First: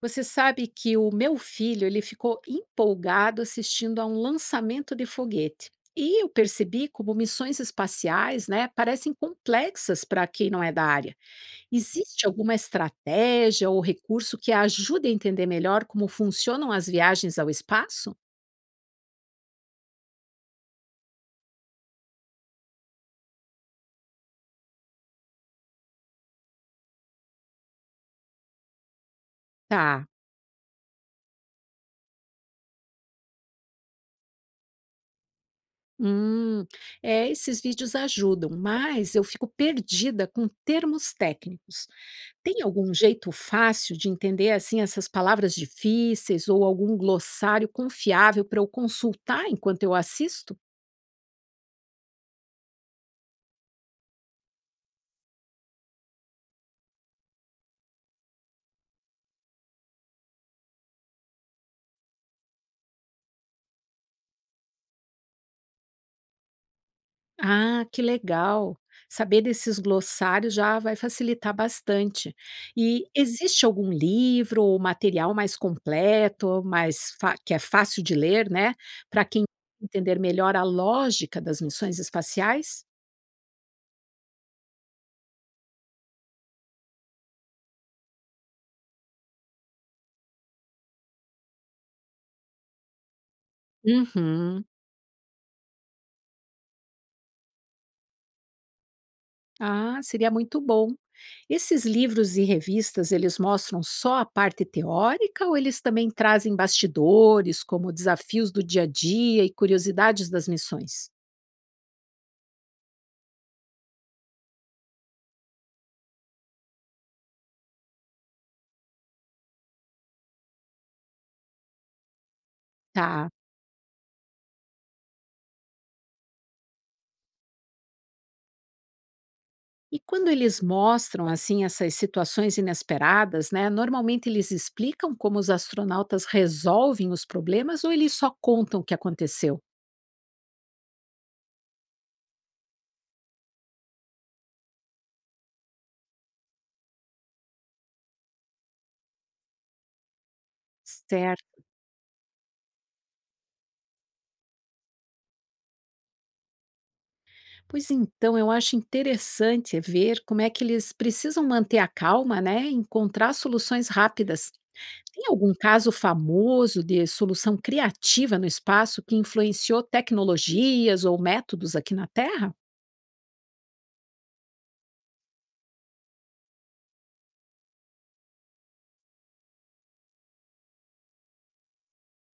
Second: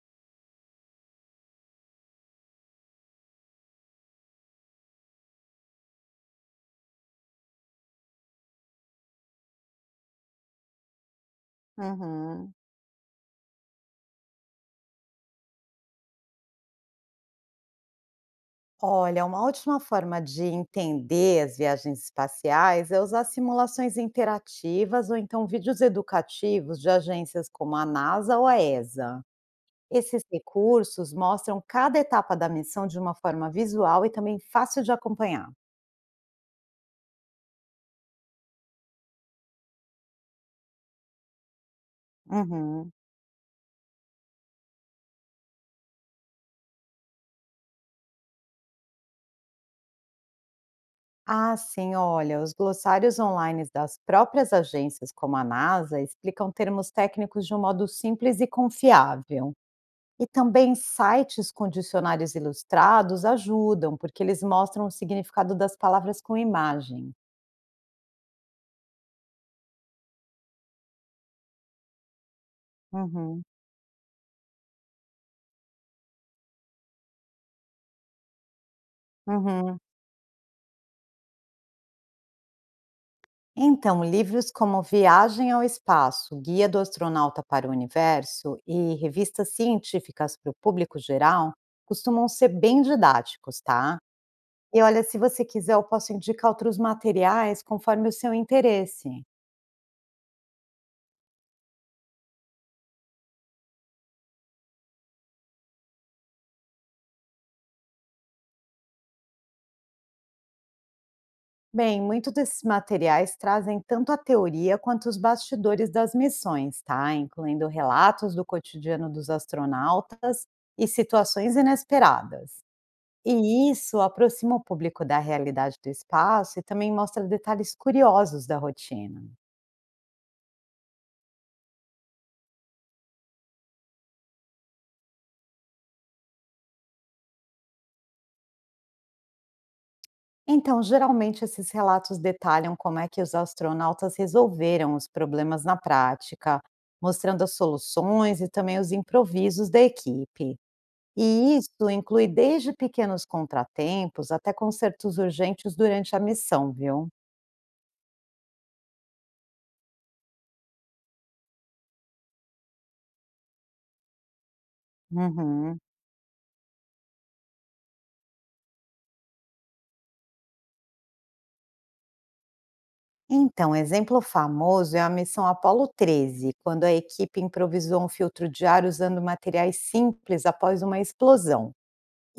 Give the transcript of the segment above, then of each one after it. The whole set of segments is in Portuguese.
Você sabe que o meu filho ele ficou empolgado assistindo a um lançamento de foguete. E eu percebi como missões espaciais, né, parecem complexas para quem não é da área. Existe Uhum. alguma estratégia ou recurso que ajude a entender melhor como funcionam as viagens ao espaço? Olha, uma ótima forma de entender as viagens espaciais é usar simulações interativas ou então vídeos educativos de agências como a NASA ou a ESA. Tá. Esses recursos mostram cada etapa da missão de uma forma visual e também fácil de acompanhar. Hum, esses vídeos ajudam, mas eu fico perdida com termos técnicos. Tem algum Uhum. jeito fácil de entender assim essas palavras difíceis ou algum glossário confiável para eu consultar enquanto eu assisto? Ah, sim, olha, os glossários online das próprias agências, como a NASA, explicam termos técnicos de um modo simples e confiável. E também sites com dicionários ilustrados ajudam, porque eles mostram o significado das palavras com imagem. Ah, que legal! Saber desses glossários já vai facilitar bastante. E Uhum, existe algum livro ou material mais completo, mais que é fácil de ler, né, para quem uhum. entender melhor a lógica das missões espaciais? Então, livros como Viagem ao Espaço, Guia do Astronauta para o Universo e revistas científicas para o público geral costumam ser bem didáticos, tá? Uhum. E olha, se você quiser, eu posso indicar outros materiais conforme o seu interesse. Ah, seria muito bom. Esses livros e revistas, eles mostram só a parte teórica ou eles também trazem bastidores, como desafios do dia a dia e curiosidades das missões? Bem, muitos desses materiais trazem tanto a teoria quanto os bastidores das missões, tá? Incluindo relatos do cotidiano dos astronautas e situações inesperadas. Tá. E isso aproxima o público da realidade do espaço e também mostra detalhes curiosos da rotina. E quando eles mostram assim essas situações inesperadas, né? Normalmente eles explicam como os astronautas resolvem os problemas ou eles só contam o que aconteceu? Então, geralmente, esses relatos detalham como é que os astronautas resolveram os problemas na prática, mostrando as soluções e também os improvisos da equipe. E Certo. isso inclui desde pequenos contratempos até consertos urgentes durante a missão, viu? Pois então, eu acho interessante ver como é que eles precisam manter a calma, né, e encontrar soluções rápidas. Tem algum Uhum. caso famoso de solução criativa no espaço que influenciou tecnologias ou métodos aqui na Terra? Então, exemplo famoso é a missão Apollo 13, quando a equipe improvisou um filtro de ar usando materiais simples após uma explosão.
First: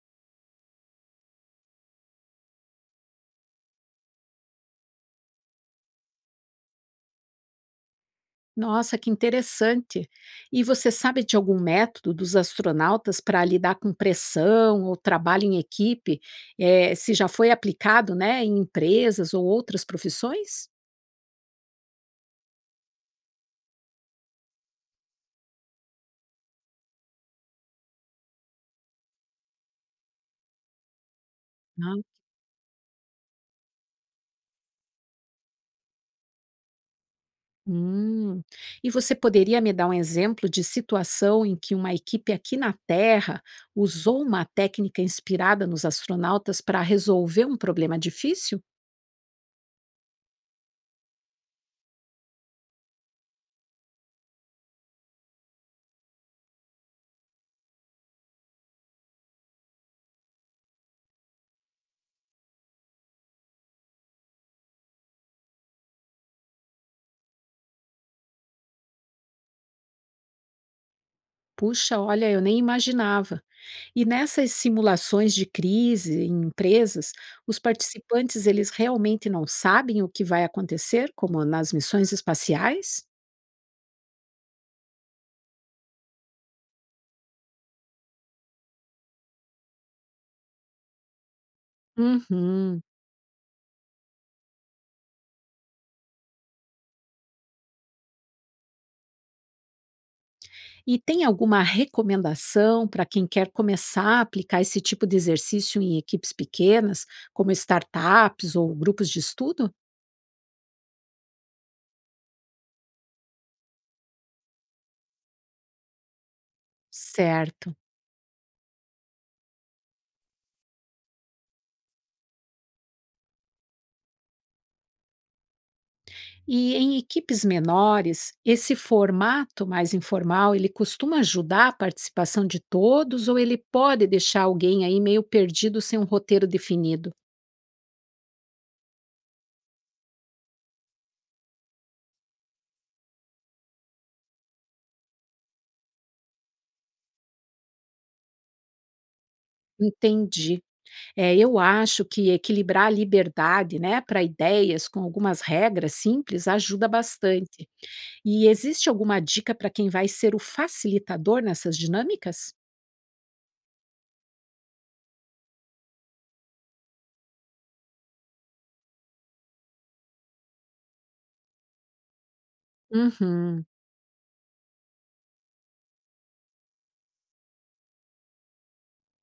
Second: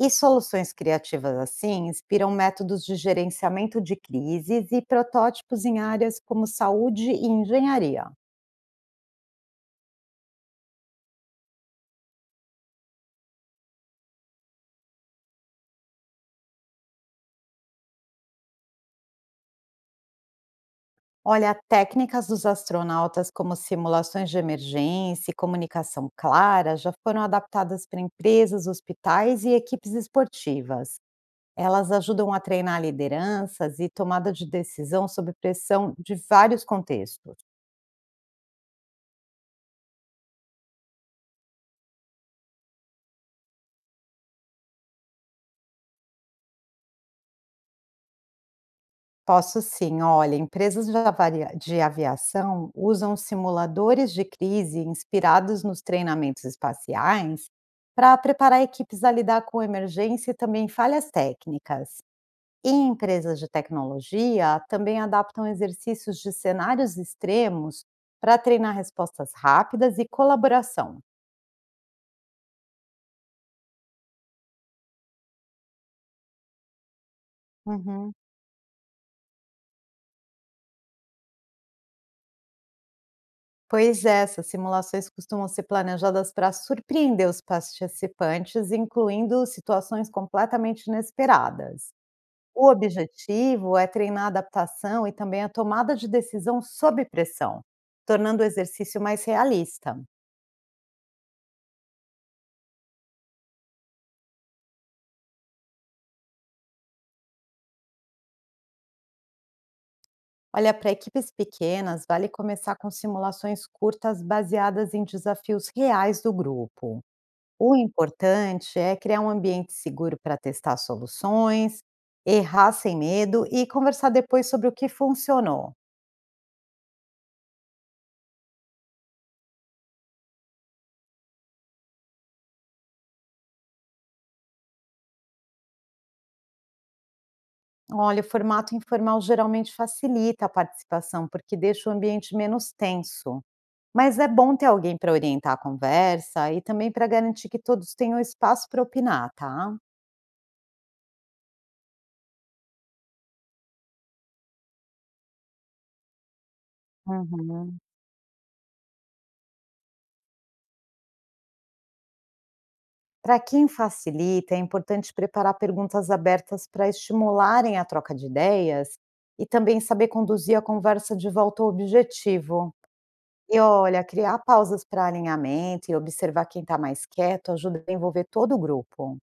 E soluções criativas assim inspiram métodos de gerenciamento de crises e protótipos em áreas como saúde e engenharia. Nossa, que interessante! E você sabe de algum método dos astronautas para lidar com pressão ou trabalho em equipe? Se já foi aplicado, né, em empresas ou outras profissões? Olha, técnicas dos astronautas como simulações de emergência e comunicação clara já foram adaptadas para empresas, hospitais e equipes esportivas. Elas ajudam a treinar lideranças e tomada de decisão sob pressão de vários contextos. Hum. E você poderia me dar um exemplo de situação em que uma equipe aqui na Terra usou uma técnica inspirada nos astronautas para resolver um problema difícil? Posso sim, olha, empresas de aviação usam simuladores de crise inspirados nos treinamentos espaciais para preparar equipes a lidar com emergência e também falhas técnicas. E empresas de tecnologia também adaptam exercícios de cenários extremos para treinar respostas rápidas e colaboração. Puxa, olha, eu nem imaginava. E nessas simulações de crise em empresas, os Uhum. participantes eles realmente não sabem o que vai acontecer, como nas missões espaciais? Pois é, essas simulações costumam ser planejadas para surpreender os participantes, incluindo situações completamente inesperadas. O Uhum. objetivo é treinar a adaptação e também a tomada de decisão sob pressão, tornando o exercício mais realista. E tem alguma recomendação para quem quer começar a aplicar esse tipo de exercício em equipes pequenas, como startups ou grupos de estudo? Olha, para equipes pequenas, vale começar com simulações curtas baseadas em desafios reais do grupo. Certo. O importante é criar um ambiente seguro para testar soluções, errar sem medo e conversar depois sobre o que funcionou. E em equipes menores, esse formato mais informal, ele costuma ajudar a participação de todos ou ele pode deixar alguém aí meio perdido sem um roteiro definido? Olha, o formato informal geralmente facilita a participação porque deixa o ambiente menos tenso. Mas é bom ter alguém para orientar a conversa e também para garantir que todos tenham espaço para opinar, tá? Entendi. É, eu acho que equilibrar a liberdade, né, para ideias com algumas regras simples ajuda bastante. Uhum. E existe alguma dica para quem vai ser o facilitador nessas dinâmicas? Para quem facilita, é importante preparar perguntas abertas para estimularem a troca de ideias e também saber conduzir a conversa de volta ao objetivo. E Uhum. olha, criar pausas para alinhamento e observar quem está mais quieto ajuda a envolver todo o grupo.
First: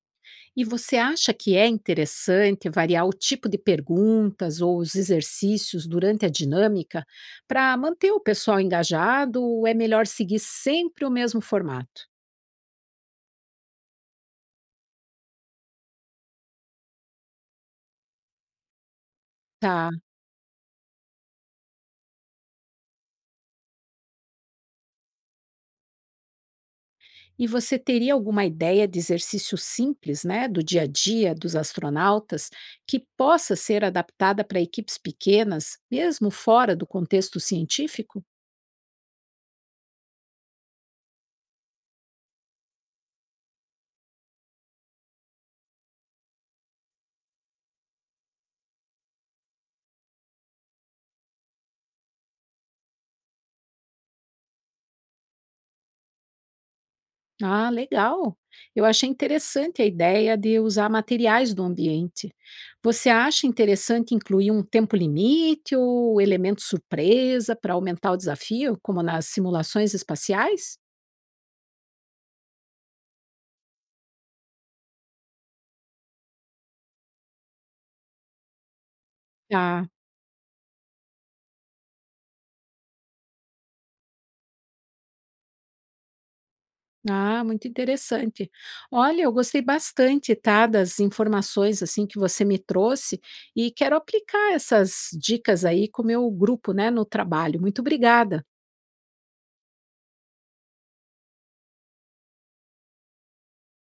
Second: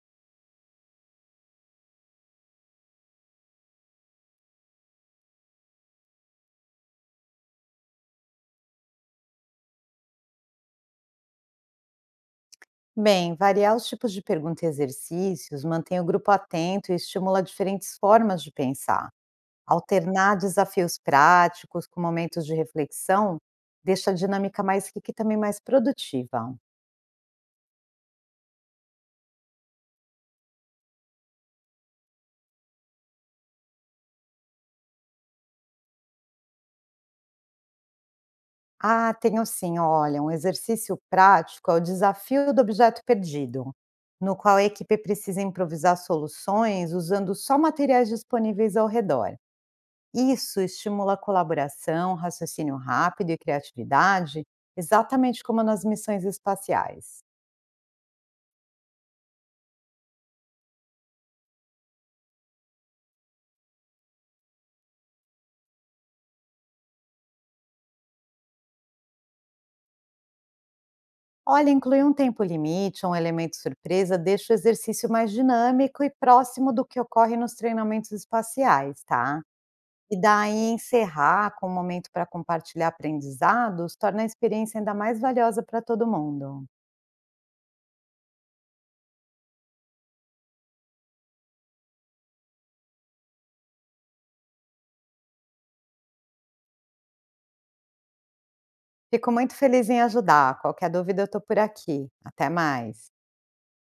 E você acha que é interessante variar o tipo de perguntas ou os exercícios durante a dinâmica para manter o pessoal engajado ou é melhor seguir sempre o mesmo formato? Bem, variar os tipos de pergunta e exercícios mantém o grupo atento e estimula diferentes formas de pensar. Tá. Alternar desafios práticos com momentos de reflexão deixa a dinâmica mais rica e também mais produtiva. E você teria alguma ideia de exercício simples, né, do dia a dia dos astronautas que possa ser adaptada para equipes pequenas, mesmo fora do contexto científico? Ah, tenho sim. Olha, um exercício prático é o desafio do objeto perdido, no qual a equipe precisa improvisar soluções usando só materiais disponíveis ao redor. Isso estimula a colaboração, raciocínio rápido e criatividade, exatamente como nas missões espaciais. Ah, legal! Eu achei interessante a ideia de usar materiais do ambiente. Você acha interessante incluir um tempo limite ou elemento surpresa para aumentar o desafio, como nas simulações espaciais? Olha, incluir um tempo limite um elemento surpresa deixa o exercício mais dinâmico e próximo do que ocorre nos treinamentos espaciais, tá? Tá. E daí encerrar com um momento para compartilhar aprendizados torna a experiência ainda mais valiosa para todo mundo. Ah, muito interessante. Olha, eu gostei bastante, tá, das informações assim que você me trouxe e quero aplicar essas dicas aí com o meu grupo, né, no trabalho. Muito obrigada. Fico muito feliz em ajudar. Qualquer dúvida eu estou por aqui. Até mais.